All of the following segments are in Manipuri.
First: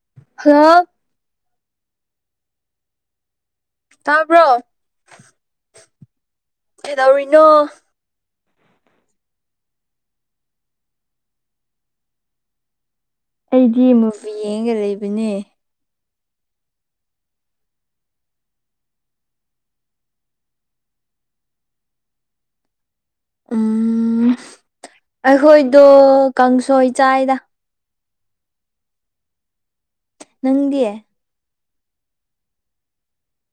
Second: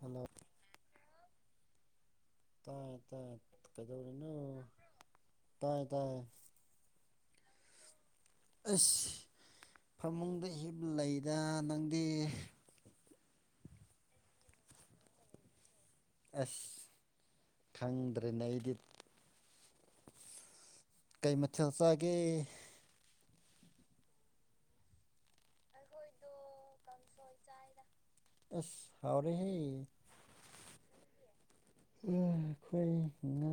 ꯍꯂꯞ ꯈꯥ ꯇꯥꯏ ꯇꯥꯏ ꯀꯗꯧꯅꯣ ꯇꯥꯕ꯭ꯔꯣ ꯇꯥꯏ ꯇꯥꯏ ꯀꯩꯗꯧꯔꯤꯅꯣ ꯑꯁ ꯐꯃꯨꯡꯗ ꯍꯞ ꯂꯩꯗ ꯅꯪꯗꯤ ꯑꯩꯗꯤ ꯃꯨꯚꯤ ꯌꯦꯡꯉꯒ ꯂꯩꯕꯅꯦ ꯑꯁ ꯈꯪꯗ꯭ꯔꯦꯅꯦ ꯑꯩꯗꯤ ꯀꯩ ꯃꯊꯦꯜꯆꯥꯒ ꯎꯝ ꯑꯩꯈꯣꯏꯗꯣ ꯀꯥꯡꯁꯣꯏ ꯆꯥꯏꯗ ꯑꯁ ꯍꯥꯎꯔꯦꯍꯦ ꯅꯪꯗꯤꯌꯦ ꯎ ꯑꯩꯈꯣꯏ ꯉꯥ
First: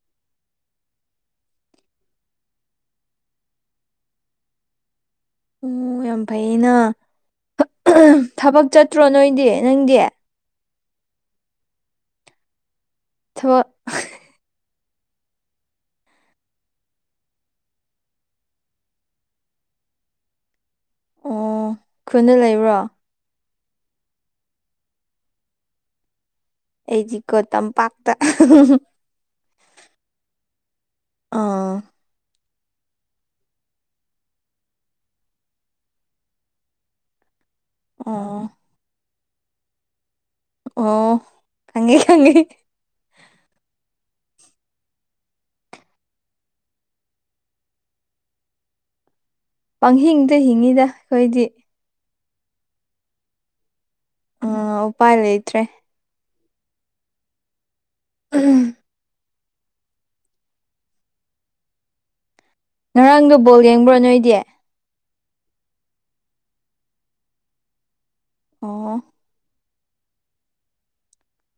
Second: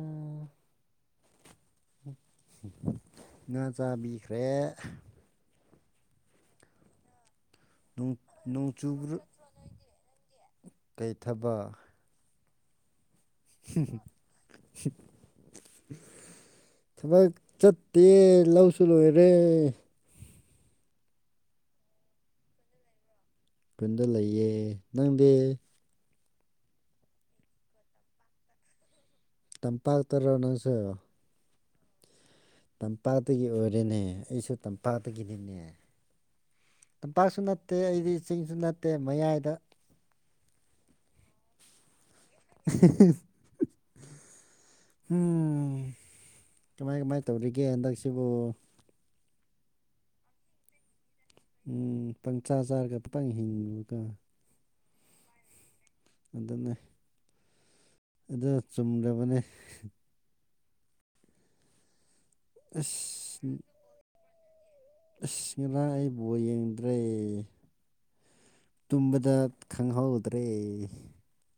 ꯉ ꯆꯥꯕꯤꯈ꯭ꯔꯦ ꯑꯣ ꯌꯥꯝ ꯐꯩꯌꯦꯅ ꯊꯕꯛ ꯆꯠꯇ꯭ꯔꯣ ꯅꯣꯏꯗꯤ ꯅꯪꯗꯤ ꯀꯩꯊꯕ ꯊꯕꯛ [unintelligible] ꯊꯕꯛ ꯆꯠꯇꯦ ꯂꯧꯁꯨ ꯂꯣꯏꯔꯦ ꯑꯣ ꯈꯨꯅ ꯂꯩꯕ꯭ꯔꯣ ꯐꯟꯗ ꯂꯩꯌꯦ ꯅꯪꯗꯤ ꯑꯩꯗꯤꯀꯣ ꯇꯝꯄꯥꯛꯇ ꯇꯝꯄꯥꯛ ꯇꯔꯣ ꯅꯪꯁꯨ ꯑꯥ ꯇꯝꯄꯥꯛꯗꯒꯤ ꯑꯣꯏꯔꯦꯅꯦ ꯑꯩꯁꯨ ꯇꯝꯄꯥꯛꯗꯒꯤꯅꯤꯅꯦ ꯇꯝꯄꯥꯛꯁꯨ ꯅꯠꯇꯦ ꯑꯩꯗꯤ ꯑꯣ ꯆꯤꯡꯁꯨ ꯅꯠꯇꯦ ꯃꯌꯥꯏꯗ ꯑꯣ ꯈꯪꯉꯩ ꯈꯪꯉꯩ [unintelligible] ꯎꯝ ꯀꯃꯥꯏ ꯀꯃꯥꯏ ꯇꯧꯔꯤꯒꯦ ꯍꯟꯗꯛꯁꯤꯕꯨ ꯄꯪꯍꯤꯡꯗ ꯍꯤꯡꯉꯤꯗ ꯑꯩꯈꯣꯏꯗꯤ ꯎꯝ ꯄꯪꯆꯥꯥ ꯆꯥꯔꯒ ꯇꯪ ꯍꯤꯡꯕꯀꯣ ꯎꯄꯥꯏ ꯂꯩꯇ꯭ꯔꯦ ꯑꯗꯨꯅꯦ ꯑꯗꯨ ꯆꯨꯝꯗꯕꯅꯦ ꯉꯔꯥꯡꯗꯣ ꯑꯁ ꯕꯣꯜ ꯌꯦꯡꯕ꯭ꯔꯣ ꯅꯣꯏꯗꯤ ꯑꯁ ꯉꯔꯥꯡ ꯑꯩ ꯕꯣꯜ ꯌꯦꯡꯗ꯭ꯔꯦ ꯑꯣ ꯇꯨꯝꯕꯗ ꯈꯪꯍꯧꯗ꯭ꯔꯦ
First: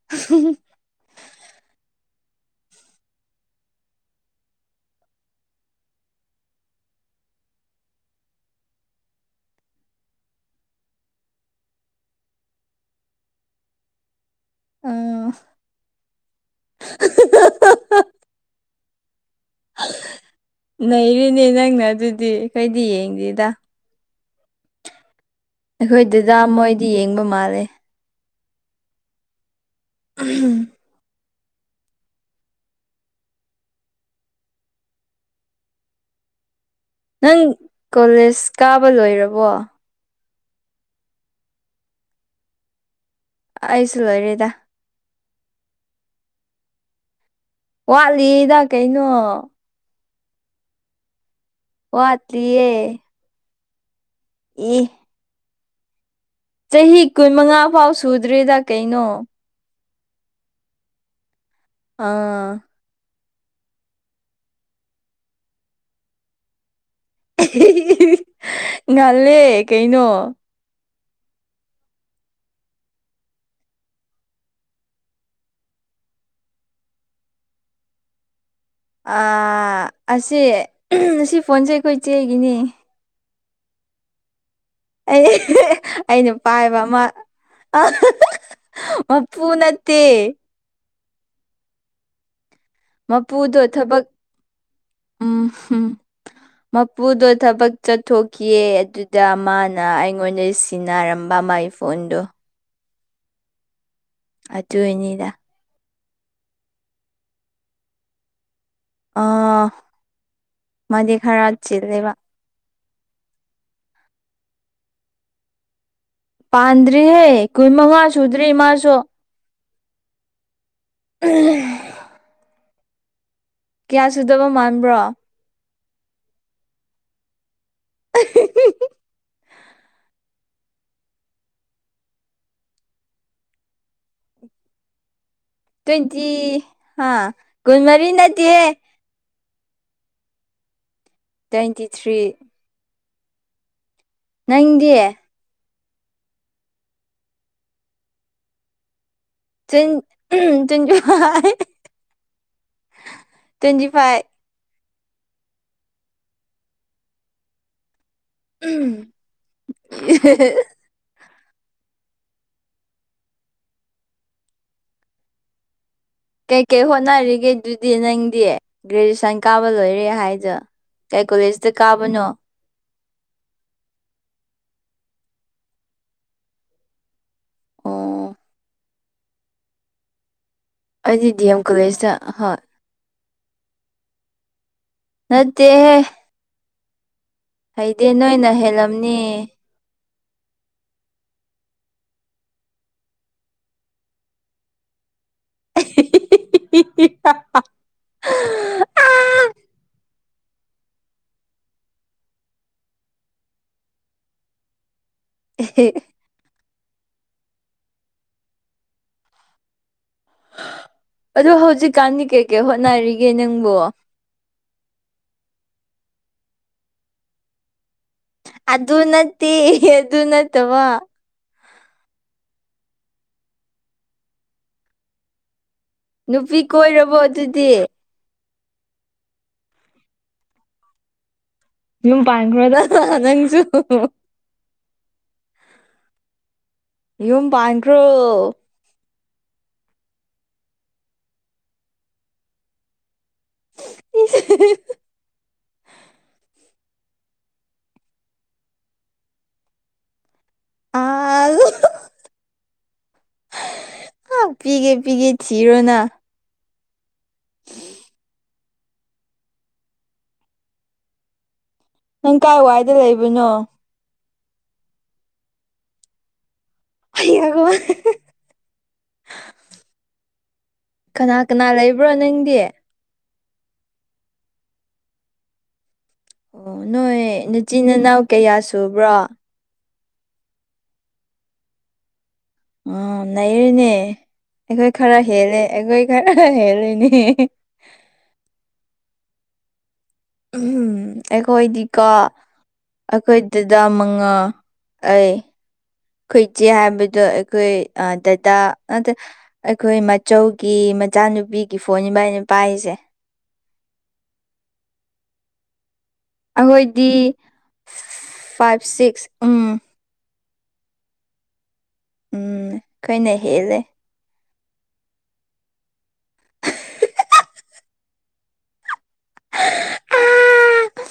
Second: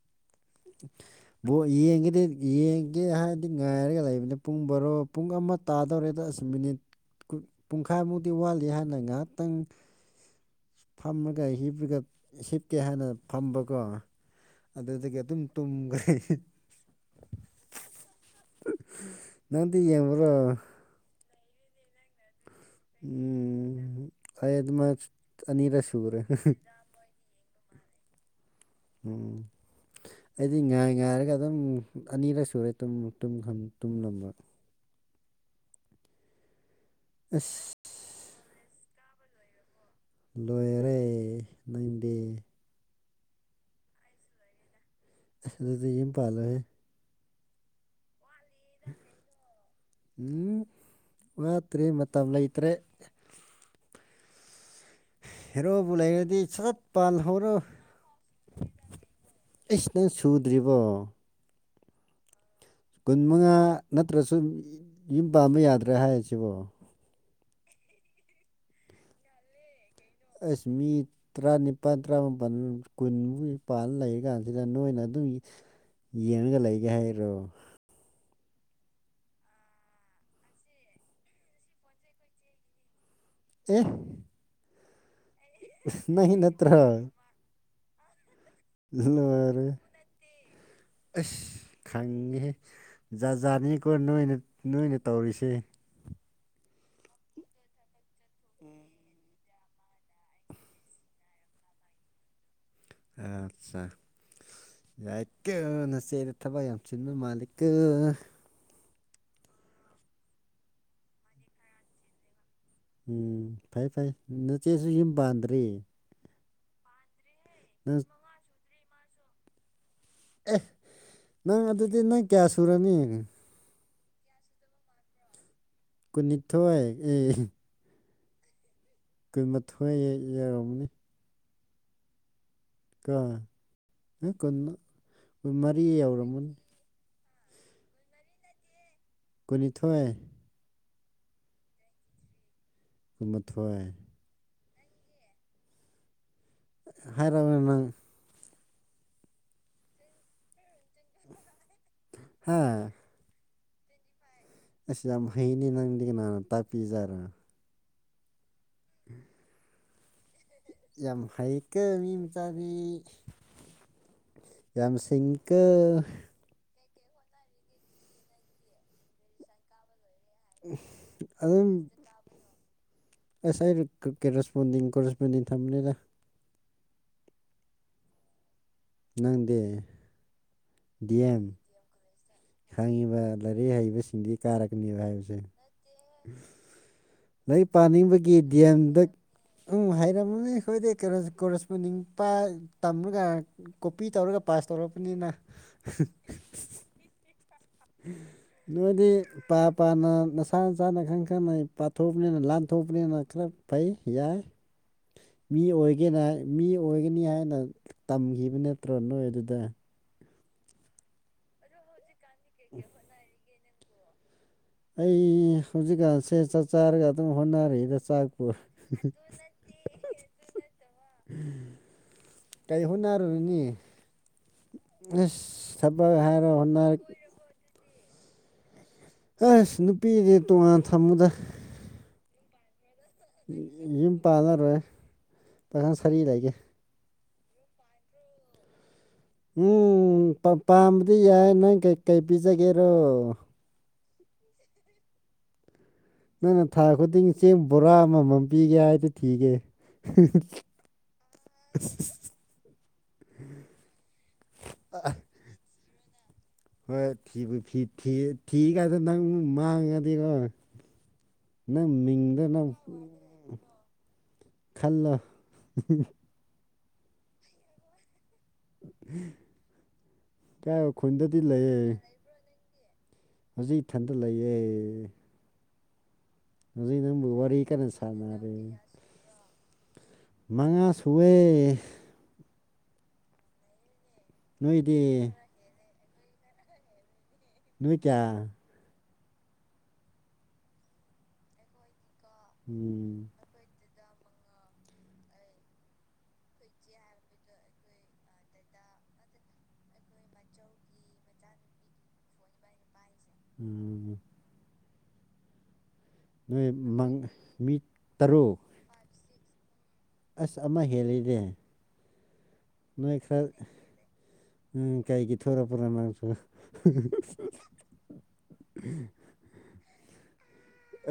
ꯎ [unintelligible] [unintelligible] ꯕꯣꯜ ꯌꯦꯡꯒꯗꯤ ꯌꯦꯡꯒꯦ ꯍꯥꯏꯔꯗꯤ ꯉꯥꯏꯔꯒ ꯂꯩꯕꯅꯤ ꯄꯨꯡ ꯕꯣꯔꯣ ꯄꯨꯡ ꯑꯃ ꯇꯥꯗꯧꯔꯦꯗ ꯑꯁ ꯃꯤꯅꯤꯠ ꯄꯨꯡꯈꯥꯏ ꯃꯨꯛꯇꯤ ꯋꯥꯠꯂꯤ ꯍꯥꯏꯅ ꯉꯥꯏꯍꯥꯛꯇꯪ ꯐꯝꯃꯒ ꯍꯤꯞꯔꯒ ꯍꯤꯞꯀꯦ ꯍꯥꯏꯅ ꯐꯝꯕꯀꯣ ꯑꯗꯨꯗꯒꯤ ꯑꯥ ꯑꯗꯨꯝ ꯇꯨꯝꯈꯔꯦ ꯅꯪꯗꯤ ꯌꯦꯕꯔꯣ ꯂꯩꯔꯤꯅꯦ ꯅꯪꯅ ꯑꯗꯨꯗꯤ ꯑꯩꯈꯣꯏꯗꯤ ꯌꯦꯡꯗꯦꯗ ꯐꯌꯦꯗ ꯃꯥ [unintelligible] ꯑꯩꯈꯣꯏ ꯗꯥꯗꯥ ꯃꯣꯏꯗꯤ ꯌꯦꯡꯕ ꯃꯥꯜꯂꯦ ꯎꯝ ꯑꯩꯗꯤ ꯉꯥꯏ ꯉꯥꯏꯔꯒ ꯑꯗꯨꯝ ꯑꯅꯤꯔꯛ ꯁꯨꯔꯦ ꯇꯨꯝꯂꯝꯕ ꯅꯪ ꯑꯁ ꯀꯣꯂꯦꯖ ꯀꯥꯕ ꯂꯣꯏꯔꯕꯣ ꯂꯣꯏꯔꯦ ꯅꯪꯗꯤ ꯑꯩꯁꯨ ꯂꯣꯏꯔꯦꯗ ꯑꯗꯨꯗꯤ ꯌꯨꯝ ꯄꯥꯂꯣꯍꯦ ꯋꯥꯠꯂꯤꯗ ꯀꯩꯅꯣ ꯎꯝ ꯋꯥꯠꯇ꯭ꯔꯤ ꯃꯇꯝ ꯂꯩꯇ꯭ꯔꯦ ꯋꯥꯠꯂꯤꯌꯦ ꯎ ꯍꯦꯔꯣꯕꯨ ꯂꯩꯔꯗꯤ ꯁꯠ ꯆꯍꯤ ꯄꯥꯜꯍꯧꯔꯣ ꯀꯨꯟꯃꯉꯥ ꯐꯥꯎ ꯁꯨꯗ꯭ꯔꯦꯗ ꯀꯩꯅꯣ ꯑꯩꯁ ꯅꯪ ꯁꯨꯗ꯭ꯔꯤꯕꯣ ꯑꯥ ꯀꯨꯟ ꯃꯉꯥ ꯅꯠꯇ꯭ꯔꯁꯨ ꯌꯨꯝ ꯄꯥꯝꯕ ꯌꯥꯗ꯭ꯔꯦ ꯍꯥꯏꯔꯁꯤꯕꯣ ꯉꯜꯂꯦ ꯀꯩꯅꯣ ꯑꯁ ꯃꯤꯠ ꯇꯔꯥꯅꯤꯄꯥꯜ ꯇꯔꯥꯃꯥꯄꯜ ꯀꯨꯜ ꯃꯨꯛ ꯄꯥꯜ ꯂꯩꯔꯤ ꯀꯥꯟꯁꯤꯗ ꯅꯣꯏꯅ ꯑꯗꯨꯝ ꯌꯦꯡꯉꯒ ꯂꯩꯒꯦ ꯍꯥꯏꯔꯣ ꯑ ꯑꯁꯦ ꯑꯁꯤ ꯐꯣꯟꯁꯦ ꯑꯩꯈꯣꯏ ꯆꯦꯒꯤꯅꯤ ꯑꯦ ꯑꯩ ꯅꯪ ꯑꯩꯅ ꯄꯥꯏꯕ ꯅꯠꯇ꯭ꯔꯣ ꯑꯃ ꯃꯄꯨ ꯂꯣꯏꯔꯦ ꯅꯠꯇꯦ ꯑꯁ ꯈꯉꯦ ꯖꯥꯠ ꯃꯄꯨꯗꯣ ꯖꯥꯠꯅꯤꯀꯣ ꯊꯕꯛ ꯅꯣꯏꯅ ꯅꯣꯏꯅ ꯎꯝ ꯇꯧꯔꯤꯁꯦ ꯍꯨꯝ ꯃꯄꯨꯗꯣ ꯊꯕꯛ ꯆꯠꯊꯣꯛꯈꯤꯑ ꯑꯗꯨꯗ ꯃꯥ ꯅ ꯑꯩꯉꯣꯟꯗ ꯁꯤꯟꯅꯔꯝꯕ ꯃꯥꯏ ꯐꯣꯟꯗꯣ ꯑꯠꯆꯥ ꯌꯥꯏ ꯑꯗꯨꯏꯅꯤꯗ ꯀꯅꯆꯦꯗ ꯊꯕꯛ ꯌꯥꯝ ꯁꯤꯟꯕ ꯃꯥꯂꯤꯛ ꯑꯥ ꯃꯥꯗꯤ ꯈꯔ ꯆꯦꯜꯂꯦꯕ ꯎꯝ ꯐꯩ ꯐꯩ ꯅꯆꯦꯁꯨ ꯌꯨꯝ ꯄꯥꯟꯗ꯭ꯔꯤꯌꯦ ꯄꯥꯟꯗ꯭ꯔꯤꯍꯦ ꯀꯨꯏ ꯃꯉꯥ ꯅꯪ ꯁꯨꯗ꯭ꯔꯤ ꯏꯃꯥꯁꯨ ꯑꯦ ꯅꯪ ꯑꯗꯨꯗꯤ ꯅꯪ ꯀꯌꯥ ꯁꯨꯔꯅꯤ ꯀꯌꯥ ꯁꯨꯗꯕ ꯃꯥꯟꯕ꯭ꯔꯣ ꯀꯨꯟꯅꯤꯊꯣꯏ ꯑꯦ ꯑ ꯀꯨꯟꯃꯥꯊꯣꯏ ꯌꯥꯧꯔꯝꯅꯤ ꯀꯥ ꯀ ꯇ꯭ꯋꯦꯟꯇꯤ ꯍꯥꯥ ꯀꯨꯟꯃꯔꯤ ꯅꯠꯇꯦ ꯀꯨꯟꯅꯤꯊꯣꯏ ꯇ꯭ꯋꯦꯟꯇꯤ ꯊ꯭ꯔꯤ ꯀꯨꯟꯃꯥꯊꯣꯏ ꯅꯪꯗꯤ ꯍꯥꯏꯔꯑꯃꯦ ꯅꯪ ꯆ ꯎꯝ ꯆꯨꯖꯨ ꯍꯥꯥ ꯇ꯭ꯋꯦꯟꯇꯤ ꯐꯥꯏꯚ ꯑꯩꯁ ꯌꯥꯝ ꯍꯩꯅꯤ ꯅꯪꯗꯤ ꯀꯅꯥꯅ ꯇꯥꯛꯄꯤꯔꯣ ꯎꯝ ꯌꯥꯝ ꯍꯩꯀ ꯃꯤ ꯃꯆꯥꯗꯤ ꯌꯝꯁꯤꯤꯡꯀ ꯀꯩꯀꯩ ꯍꯣꯠꯅꯔꯤꯒꯦ ꯑꯗꯨꯗꯤ ꯅꯪꯗꯤ ꯒ꯭ꯔꯦꯖꯨꯑꯦꯁꯟ ꯀꯥꯕ ꯂꯣꯏꯔꯦ ꯍꯥꯏꯗꯤ ꯑꯗꯨ ꯑꯁ ꯑꯩꯅ ꯀꯦꯔꯦꯁꯄꯣꯟꯗꯤꯡ ꯀꯦꯁꯄꯣꯟꯗꯤꯡ ꯊꯝꯃꯅꯦꯗ ꯑꯣ ꯅꯪꯗꯤ ꯑꯩꯗꯤ ꯗꯤ ꯑꯦꯝ ꯀꯣꯂꯦꯖꯇ ꯍꯣꯏ ꯈꯪꯉꯤꯕ ꯂꯥꯏꯔꯤꯛ ꯍꯩꯕꯁꯤꯡꯗꯤ ꯀꯥꯔꯛꯀꯅꯦꯕ ꯍꯥꯏꯕ ꯅꯠꯇꯦ ꯂꯩ ꯄꯥꯅꯤꯡꯕꯒꯤ ꯅꯣꯏꯅ ꯗꯤ ꯑꯦꯝꯗ ꯍꯦꯜꯂꯝꯅꯤ ꯎꯝ ꯍꯥꯏꯔꯝꯃꯅꯦ ꯑꯩꯈꯣꯏꯗꯤ ꯀꯣꯔꯦꯁꯄꯣꯟꯗꯤꯡ ꯄ ꯇꯝꯔꯒ ꯀꯣꯄꯤ ꯇꯧꯔꯒ ꯄꯥꯁ ꯇꯧꯔꯛꯄꯅꯤꯅ ꯤ ꯅꯣꯏꯗꯤ ꯏ ꯄ ꯄꯥꯅ ꯅꯁꯥ ꯅꯁꯥꯅ ꯈꯪ ꯈꯪꯅ ꯄꯥꯊꯣꯛꯑꯕꯅꯤꯅ ꯂꯥꯟꯊꯣꯛꯄꯅꯤꯅ ꯈꯔ ꯐꯩ ꯌꯥꯏ [inaudible] ꯃꯤ ꯑꯣꯏꯒꯦꯅ ꯃꯤ ꯑꯣꯏꯒꯅꯤ ꯍꯥꯏꯅ ꯇꯝꯈꯤꯕ ꯅꯠꯇ꯭ꯔꯣ ꯅꯣꯏ ꯑꯗꯨꯗ ꯑ ꯍꯧꯖꯤꯛꯀꯥꯟꯗꯤ ꯀꯩꯀꯩ ꯍꯣꯠꯅꯔꯤꯒꯦ ꯅꯪꯕꯨꯣ ꯑꯩ ꯍꯧꯖꯤꯛꯀꯥꯟꯁꯦ ꯆꯥꯛ ꯆꯥꯔꯒ ꯑꯗꯨꯝ ꯍꯣꯠꯅꯔꯤꯛꯗ ꯆꯥꯛ ꯑꯗꯨ ꯅꯠꯇꯦ ꯑꯗꯨ ꯑꯗꯨ ꯅꯠꯇꯋꯥ ꯀꯥꯏꯍꯣꯅꯔꯨꯅꯤꯁ ꯊꯕꯛ ꯍꯥꯏꯔ ꯅꯨꯄꯤ ꯍꯟꯅꯔ [unintelligible] ꯑꯗꯨꯗꯤ ꯑꯁ ꯅꯨꯄꯤꯗꯤ ꯇꯣꯉꯥꯟ ꯊꯝꯃꯗ ꯌꯨꯝ ꯄꯥꯟ [unintelligible] ꯌꯨꯝ ꯇꯥꯟꯅꯔꯣꯏ ꯄꯥꯈꯜ ꯁꯥꯔꯤ ꯂꯩꯒꯦ ꯌꯨꯝ ꯄ ꯥꯟꯒ꯭ꯔꯣ ꯎꯝ ꯄꯥꯝꯕꯗꯤ ꯌꯥꯏ ꯅꯪ ꯀꯩ ꯀꯩ ꯄꯤꯖꯒꯦꯔꯣ [inaudible] ꯅꯪꯅ ꯊꯥ ꯈꯨꯗꯤꯡ ꯆꯦꯡ ꯕꯣꯔꯥ ꯑꯃꯃꯝꯕꯤꯒꯦ ꯍꯥꯏꯗꯤ ꯊꯤꯒꯦ ꯑ ꯄꯤꯒꯦ ꯄꯤꯒꯦ ꯁꯤꯔꯣꯅ ꯍꯣꯏ ꯊꯤꯕꯨꯤ ꯊꯤꯒꯗꯦ ꯅꯪ ꯃꯥꯡꯉꯗꯤꯀꯣ ꯅꯪ ꯃꯤꯡꯗ ꯀꯥꯏ ꯅꯪ ꯋꯥꯏꯗ ꯂꯩꯕꯅꯣ ꯈꯜꯂ ꯑꯩꯡꯉ ꯀꯥꯏ ꯀꯅꯥ ꯈꯨꯟꯗꯗꯤ ꯀꯅꯥ ꯂꯩꯌꯦ ꯂꯩꯕ꯭ꯔꯣ ꯅꯪꯗꯤ ꯍꯧꯖꯤꯛ ꯏꯊꯟꯗ ꯂꯩꯌꯦꯦ ꯑꯣ ꯖꯩꯅꯪ ꯅꯣꯏ ꯋꯥꯔꯤꯔꯤ ꯅꯆꯤꯟ ꯀꯥꯟꯅ ꯅꯅꯥꯎ ꯁꯅꯔ ꯀꯌꯥ ꯁꯨꯕ꯭ꯔꯣ ꯃꯉꯥ ꯁꯋꯦ ꯑꯥ ꯂꯩꯔꯨꯅꯦ ꯑꯩꯈꯣꯏ ꯅꯣꯏꯗꯤ ꯈꯔ ꯍꯦꯜꯂꯦ ꯑꯩꯈꯣꯏ ꯈꯔ ꯍꯦꯜꯜꯂꯤꯨꯅꯦ [unintelligible] ꯎꯝ ꯑꯩꯈꯣꯏꯗꯤꯀꯣ ꯎꯝ ꯑꯩꯈꯣꯏ ꯇꯗ ꯃꯉꯥ ꯑꯩ ꯑꯩꯈꯣꯏꯆꯦ ꯍꯥꯏꯕꯗꯣ ꯑꯩꯈꯣꯏ ꯗꯇꯥ ꯅꯠꯇ꯭ꯔ ꯑꯩꯈꯣꯏ ꯃꯆꯧꯒꯤ ꯃꯆꯥꯅꯨꯄꯤꯒꯤ ꯐꯣꯟꯅꯤꯕ ꯑꯩꯅ ꯄꯥꯏꯔꯤꯁꯦ ꯎꯝ ꯅꯣꯏ ꯑꯩꯈꯣꯏꯗꯤ ꯃꯪ ꯃꯤ ꯇꯔꯨꯛ ꯐꯥꯏꯚ ꯁꯤꯛꯁ ꯎꯝ ꯑꯁ ꯑꯃ ꯍꯦꯜꯂꯤꯅꯦꯦ ꯎꯝ ꯅ ꯑꯩꯈꯣꯏꯅ ꯑꯦꯈꯔ ꯍꯦꯜꯂꯦ ꯎꯝ ꯀꯥꯏꯒꯤ ꯊꯣꯔ ꯄꯨꯔꯥ ꯃꯁꯨ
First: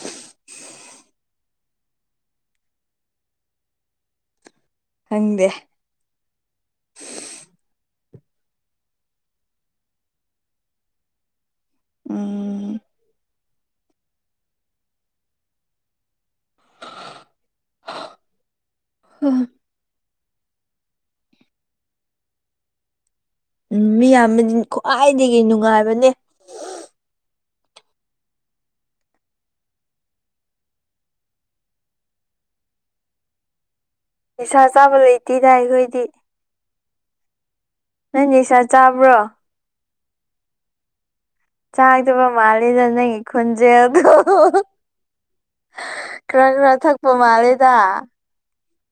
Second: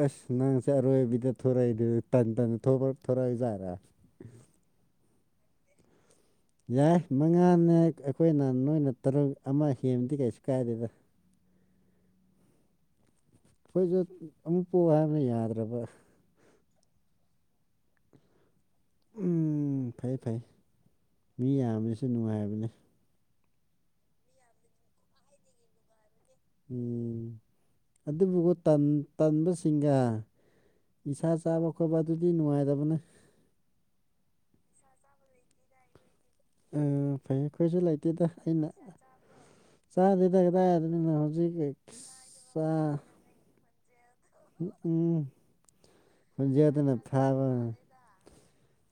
ꯑꯁ ꯅꯪ ꯆ ꯑꯔꯣꯏꯕꯤꯗ ꯊꯣꯔꯛꯏꯗ ꯇꯟ ꯇꯟ ꯊꯣꯔꯛꯑꯏ ꯌꯥꯥꯔ ꯍꯪꯗꯦ ꯌꯥꯏ ꯃꯉꯥꯅꯦ ꯑꯩꯈꯣꯏꯅ ꯅꯣꯏꯅ ꯇꯔꯨꯛ ꯑꯃ ꯍꯦꯟꯕꯗꯤ ꯀꯩꯁꯨ ꯀꯥꯏꯗꯦꯗ ꯎꯝ ꯑꯩꯈꯣꯏꯁꯨ ꯑꯃꯨꯛ ꯄꯣꯛ ꯍꯥꯏꯕꯅ ꯌꯥꯗ꯭ꯔꯕ ꯍ ꯎꯝ ꯐꯩ ꯐꯩ ꯃꯤ ꯌꯥꯝꯃꯤꯁꯨ ꯅꯨꯡꯉꯥꯏꯔꯕꯅꯤ ꯎ ꯃꯤ ꯌꯥꯝꯕ ꯈ꯭ꯋꯥꯏꯗꯒꯤ ꯅꯨꯡꯉꯥꯏꯕꯅꯦ ꯎꯝ ꯑꯗꯨꯕꯨꯒ ꯇꯟꯕꯁꯤꯡꯒ ꯅꯤꯥ ꯆꯥꯕ ꯈꯣꯠꯄ ꯑꯗꯨꯗꯤ ꯅꯨꯡꯉꯥꯏꯇꯕꯅꯦ ꯅꯤꯁꯥ ꯆꯥꯕ ꯂꯩꯇꯦꯗ ꯑꯩꯈꯣꯏꯗꯤ ꯑ ꯐꯩ ꯑꯩꯈꯣꯏꯁꯨ ꯂꯩꯇꯦꯗ ꯅꯪ ꯅꯤꯁꯥ ꯑꯩꯅ ꯆꯥꯕ꯭ꯔꯣ ꯆꯥꯗꯦꯗ ꯀꯗꯥꯏꯗꯅꯤꯅꯣ ꯍꯧꯖꯤꯛ ꯆꯥꯛꯗꯕ ꯆꯥ ꯃꯥꯜꯂꯤꯦꯗ ꯅꯪꯒꯤ ꯈꯨꯣꯟꯖꯦꯜꯗ ꯑꯣ ꯎꯝ ꯈꯔ ꯈꯔ ꯈꯣꯟꯖꯦꯜꯗꯨꯅ ꯊꯛꯄ ꯃꯥꯜꯂꯦꯗ ꯐꯥꯕ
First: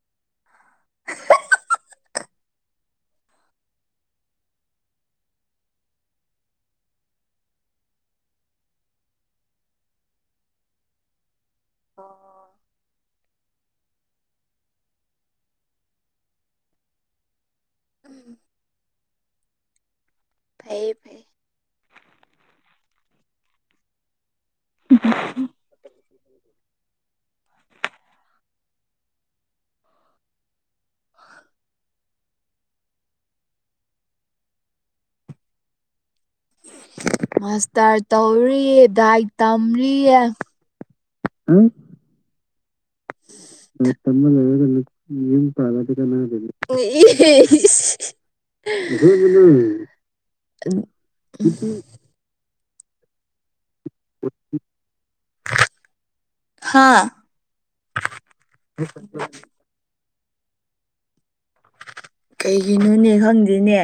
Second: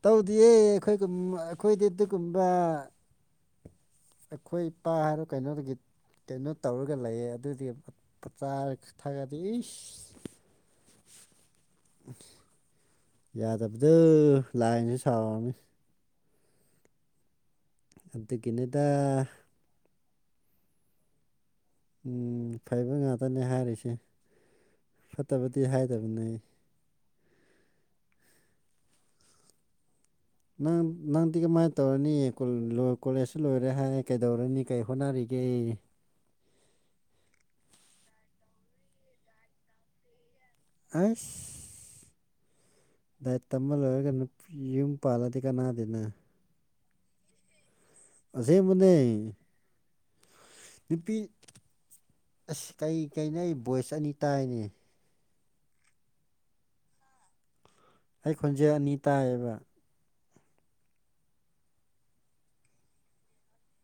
ꯇꯧꯗꯤꯌꯦ ꯑꯩꯈꯣꯏꯒ ꯑꯩꯈꯣꯏꯗꯤ ꯑꯗꯨꯒꯨꯝꯕ ꯑꯩꯈꯣꯏ ꯏꯄꯥ ꯍꯥꯏꯔꯣ ꯀꯩꯅꯣꯗꯒꯤ ꯀꯩꯅꯣ ꯇꯧꯔꯒ ꯂꯩꯌꯦ ꯑꯗꯨꯗꯤ ꯆꯥꯔ ꯊꯥꯒꯗꯤ ꯏꯁ ꯌꯥꯗꯕꯗ ꯂꯥꯏꯅꯦ ꯁꯥꯎꯅꯤ ꯑꯗꯨꯗꯒꯤꯅꯗ ꯐꯩꯌꯦ ꯐꯩ ꯎ ꯐꯩꯕ ꯉꯥꯛꯇꯅꯦ ꯍꯥꯏꯔꯤꯁꯦ ꯐꯠꯇꯕꯗꯤ ꯍꯥꯏꯗꯕꯅꯦ ꯑꯩ ꯅꯪ ꯅꯪꯗꯤ ꯀꯃꯥꯏꯅ ꯇꯧꯔꯅꯤ ꯀꯣꯂꯦꯖꯁꯨ ꯂꯣꯏꯔꯦ ꯍꯥꯏ ꯀꯩꯗꯧꯔꯅꯤ ꯀꯩ ꯍꯣꯠꯅꯔꯤꯒꯦ ꯃꯁꯇꯔ ꯇꯧꯔꯤ ꯗꯥꯏ ꯇꯝꯔꯤꯌꯦ ꯑꯁ ꯂꯥꯏꯔꯤꯛ ꯇꯝꯕ ꯇ ꯂꯣꯏꯔꯒ ꯅꯨꯄꯤ ꯌꯨꯝ ꯌꯦ ꯄꯥꯜꯂꯗꯤ ꯇ ꯀꯅꯥꯗꯦꯅ ꯀ ꯑꯁꯦꯡꯕꯅꯦ ꯅꯨꯄꯤ [unintelligible] ꯑꯁ ꯀꯩ ꯀꯩꯅ ꯑꯩ ꯚꯣꯏꯁ ꯑꯅꯤ ꯇꯥꯏꯅꯤ ꯍꯥꯥ ꯑꯩ ꯈꯣꯟꯖꯦꯜ ꯑꯅꯤ ꯇꯥꯏꯌꯦꯕ ꯀꯩꯒꯤꯅꯣꯅꯦ ꯈꯪꯗꯦꯅꯦ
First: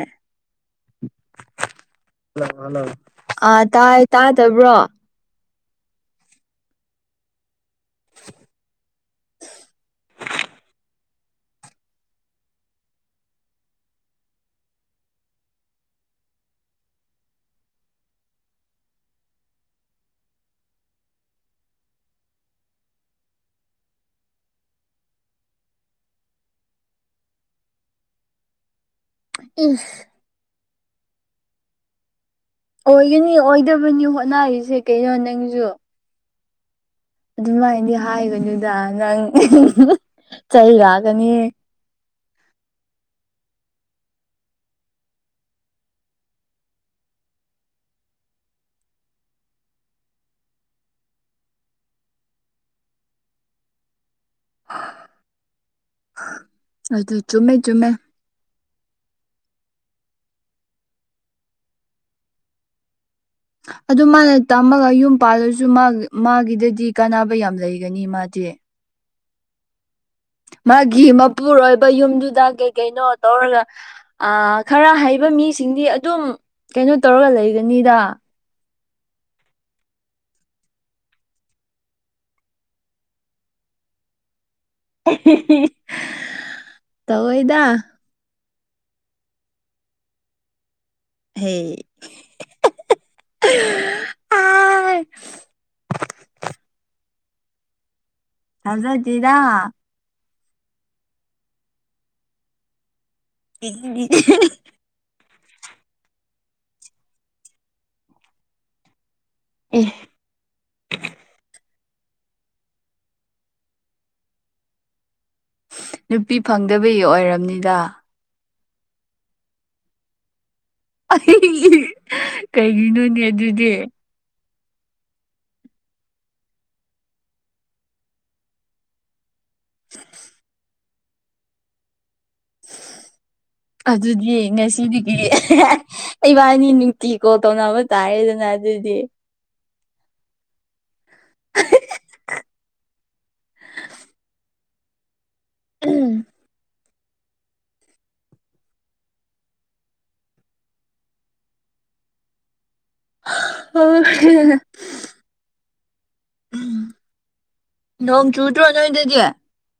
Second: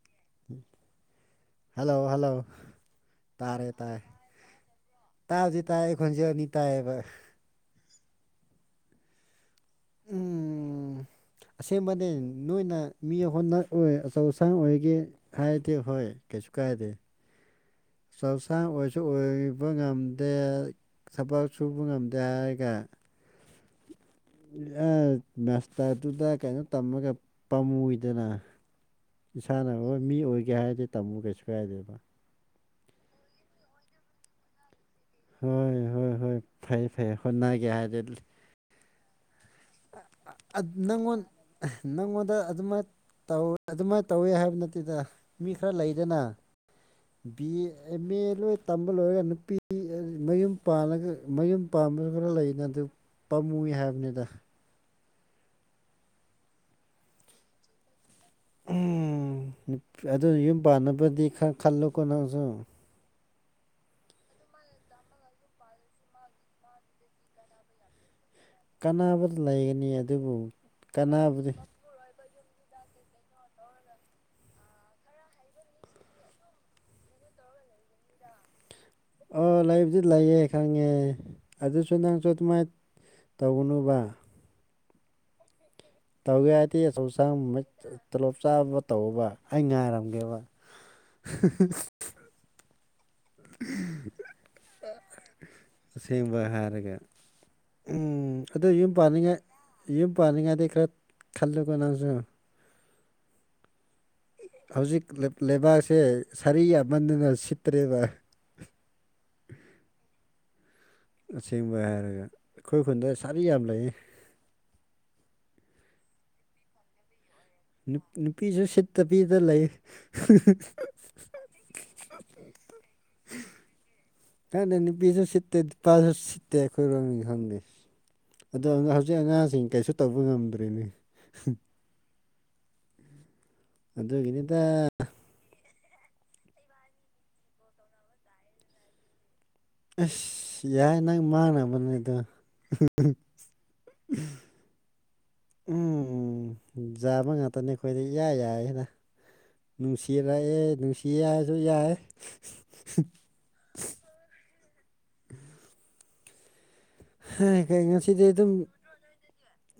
ꯍꯜꯂꯣ ꯍꯜꯂꯣ ꯑꯥ ꯇꯥꯔꯦ ꯇꯥꯔꯦ ꯇꯥꯏ ꯇꯥꯗꯕ꯭ꯔꯣ ꯇꯥꯕꯗꯤ ꯇꯥꯏꯑꯌꯦꯈꯣꯟꯁꯦ ꯑꯅꯤ ꯇꯥꯏꯑꯦꯕ ꯎꯝ ꯑꯁꯦꯡꯕꯅꯦ ꯅꯣꯏꯅ ꯃꯤ ꯑꯩꯈꯣꯟꯅ ꯑꯣꯏ ꯑꯆꯧ ꯑꯁꯥꯡ ꯑꯣꯏꯒꯦ ꯍꯥꯏꯗꯦ ꯍꯣꯏ ꯀꯩꯁꯨ ꯀꯥꯏꯗꯦ ꯆꯥꯛꯁꯥꯡ ꯑꯣꯏꯁꯨ ꯑꯣꯏꯕ ꯉꯝꯗꯦ ꯊꯕꯛ ꯁꯨꯕ ꯉꯝꯗꯦ ꯍꯥꯏꯔꯒ ꯑꯦ ꯃꯁꯇꯔꯗꯨꯗ ꯀꯩꯅꯣ ꯇꯝꯃꯒ ꯄꯥꯝꯃꯨꯏꯗꯅ ꯏꯁꯥꯅ ꯏꯁ ꯃꯤ ꯑꯣꯏꯒꯦ ꯍꯥꯏꯔꯗꯤ ꯇꯝꯃꯨ ꯀꯩꯁꯨ ꯌꯥꯏꯗꯦꯕ ꯑꯣꯏꯒꯅꯤ ꯑꯣꯏꯗꯕꯅꯤ ꯍꯣꯠꯅꯔꯤꯁꯦ ꯀꯩꯅꯣ ꯅꯪꯁꯨ ꯍꯣꯏ ꯍꯣꯏ ꯍꯣꯏ ꯐꯥꯏ ꯐꯥꯏ ꯑꯩ ꯑꯗꯨꯃꯥꯏꯅꯗꯤ ꯍꯥꯏꯒꯅꯤꯗ ꯅꯪ ꯆꯩ ꯅꯪꯉꯣꯟ ꯂꯥꯛꯀꯅꯤ ꯅꯪꯉꯣꯟꯗ ꯑꯗꯨꯃꯥꯏꯅ ꯇꯧ ꯑꯗꯨꯃꯥꯏꯅ ꯇꯧꯋꯤ ꯍꯥꯏꯕ ꯅꯠꯇꯦꯗ ꯃꯤ ꯈꯔ ꯂꯩꯗꯅ ꯕꯤ ꯑꯦ ꯑꯦꯝ ꯑꯦ ꯂꯣꯏ ꯇꯝꯕ ꯂꯣꯏꯔꯒ ꯅꯨꯄꯤ ꯃꯌꯨꯝ ꯄꯜꯂꯒ ꯃꯌꯨꯝ ꯄꯥꯟꯕꯁꯨ ꯈꯔ ꯂꯩꯅ ꯑꯗꯨ ꯄꯥꯝꯃꯨꯏ ꯍꯥꯏꯕꯅꯤꯗ ꯑꯗꯨ ꯆꯨꯝꯃꯦ ꯆꯨꯝꯃꯦ ꯑꯗꯨ ꯌꯨꯝ ꯄꯥꯟꯅꯕꯗꯤ ꯈꯔ ꯈꯜꯂꯨꯀꯣ ꯅꯪꯁꯨ ꯑꯗꯨ ꯃꯥꯅ ꯇꯝꯃꯒ ꯌꯨꯝ ꯄꯥꯜꯂꯁꯨ ꯃꯥ ꯃꯥꯒꯤꯗꯗꯤ ꯀꯥꯟꯅꯕ ꯌꯥꯝ ꯂꯩꯒꯅꯤ ꯃꯥꯗꯤ ꯀꯥꯟꯅꯕ ꯂꯩꯒꯅꯤ ꯑꯗꯨꯕꯨ ꯃꯥꯒꯤ ꯀꯥꯟꯅꯕꯗꯤ ꯃꯄꯨꯔꯣꯏꯕ ꯌꯨꯝꯗꯨꯗ ꯀꯩ ꯀꯩꯅꯣ ꯇꯧꯔꯒ ꯈꯔ ꯍꯩꯕ ꯃꯤꯁꯤꯡꯗꯤ ꯑꯗꯨꯝ ꯀꯩꯅꯣ ꯇꯧꯔꯒ ꯂꯩꯒꯅꯤꯗ ꯑꯣ ꯂꯩꯕꯨꯗꯤ ꯂꯩꯌꯦ ꯈꯪꯉꯦ ꯑꯗꯨꯁꯨ ꯅꯪꯁꯨ ꯑꯗꯨꯃꯥꯏꯅ ꯇꯧꯅꯕ [unintelligible] ꯇꯧꯒꯦ ꯍꯥꯏꯔꯗꯤ ꯑꯆꯧ ꯑꯁꯥꯡ ꯇꯧꯋꯦꯗ ꯇꯣꯂꯣꯞ ꯆꯥꯕ ꯇꯧꯕꯧꯕ ꯑꯩ ꯉꯥꯏꯔꯝꯒꯦꯕ ꯍ ꯑꯥꯏ ꯑ ꯑꯁꯦꯡꯕ ꯍꯥꯏꯔꯒ ꯑꯗꯨ ꯌꯨꯝ ꯊꯥꯖꯗꯦꯗ ꯄꯥꯅꯤꯡꯉꯥꯏ ꯌꯨꯝ ꯄꯥꯅꯤꯡꯉꯥꯏꯗꯤ ꯈꯔ ꯈꯜꯂꯨꯀꯣ ꯅꯪꯁꯨ [unintelligible] ꯍꯧꯖꯤꯛ ꯂꯩꯕꯥꯛꯁꯦ ꯁꯥꯔꯤ ꯌꯥꯝꯃꯟꯗꯨꯅ ꯁꯤꯠꯇ꯭ꯔꯦꯕ ꯑꯁꯦꯡꯕ ꯍꯥꯏꯔꯒ ꯑꯩꯈꯣꯏ ꯈꯨꯟꯗ ꯁꯥꯔꯤ ꯌꯥꯝ ꯂꯩꯌꯦ ꯅꯨꯄꯤ ꯐꯪꯗꯕꯒꯤ ꯑꯣꯏꯔꯝꯅꯤꯗ ꯅꯨꯄꯤꯁꯨ ꯁꯤꯠꯇ ꯄꯤꯗ ꯂꯩ ꯑꯩ ꯀꯩꯒꯤꯅꯣꯅꯦ ꯑꯗꯨꯗꯤ ꯀꯥꯏ ꯅꯅꯤ ꯄꯤꯁ ꯍ ꯁꯤꯠꯇꯇꯦ ꯄꯥꯁ ꯍ ꯁꯤꯇꯦꯈꯣꯏꯔꯝ ꯈꯪꯗ ꯑꯗꯣ ꯍꯧꯖꯤꯛ ꯑꯉꯥꯡꯁꯤꯡ ꯀꯩꯁꯨ ꯇꯧꯕ ꯉꯝꯗ꯭ꯔꯦꯅꯦ ꯑꯗꯨꯗꯤ ꯌꯦ ꯑꯗꯨꯒꯤꯅꯤꯗ ꯉꯁꯤꯗꯤ ꯏꯕꯥꯅꯤ ꯅꯨꯡꯇꯤ ꯀꯣꯜ ꯇꯧꯅꯕ ꯇꯥꯔꯦꯗꯅ ꯑꯗꯨꯗꯤ ꯑꯁ ꯌꯥꯏ ꯅꯪ ꯃꯥꯡꯅꯕꯅꯦꯗꯣ ꯎꯝ ꯎ ꯥꯕ ꯉꯥꯛꯇꯅꯤ ꯑꯩꯈꯣꯏꯗ ꯏꯌꯥ ꯌꯥꯏꯅ ꯅꯨꯡꯁꯤꯔꯛꯑꯦ ꯅꯨꯡꯁꯤ ꯍꯥꯏꯁꯨ ꯌꯥꯏ [unintelligible] ꯍꯥꯏ ꯀꯩ ꯉꯁꯤꯗ ꯅꯣꯡ ꯑꯗꯨꯝ ꯆꯨꯗ꯭ꯔꯣ ꯅꯣꯏꯗꯗꯤ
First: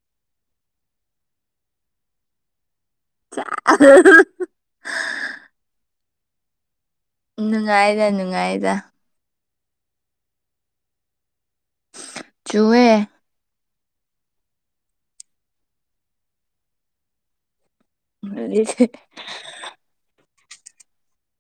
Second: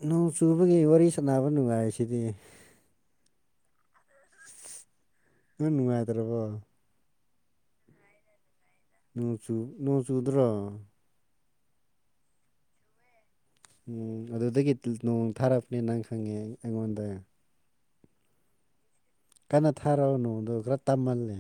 ꯅꯣꯡ ꯆꯨꯕꯒꯤ ꯋꯥꯔꯤ ꯁꯥꯟꯅꯕ ꯅꯨꯡꯉꯥꯏꯁꯤꯗꯤ ꯆꯦ ꯑ ꯍꯥ ꯍꯥ ꯅꯪ ꯅꯨꯡꯉꯥꯏꯇ꯭ꯔꯕꯣ ꯅꯨꯡꯉꯥꯏꯗ ꯅꯨꯡꯉꯥꯏꯗ ꯅꯣꯡꯆꯨ ꯅꯣꯡ ꯆꯨꯗ꯭ꯔꯣ ꯆꯨꯋꯦ ꯎꯝ ꯑꯗꯨꯗꯒꯤ ꯅꯣꯡ ꯊꯥꯔꯛꯄꯅꯦ ꯅꯪ ꯈꯪꯉꯦ ꯑꯩꯉꯣꯟꯗ [unintelligible] ꯀꯟꯅ ꯊꯥꯔꯛꯑꯣ ꯅꯣꯡꯗꯣ ꯈꯔ ꯇꯞꯃꯜꯂꯦ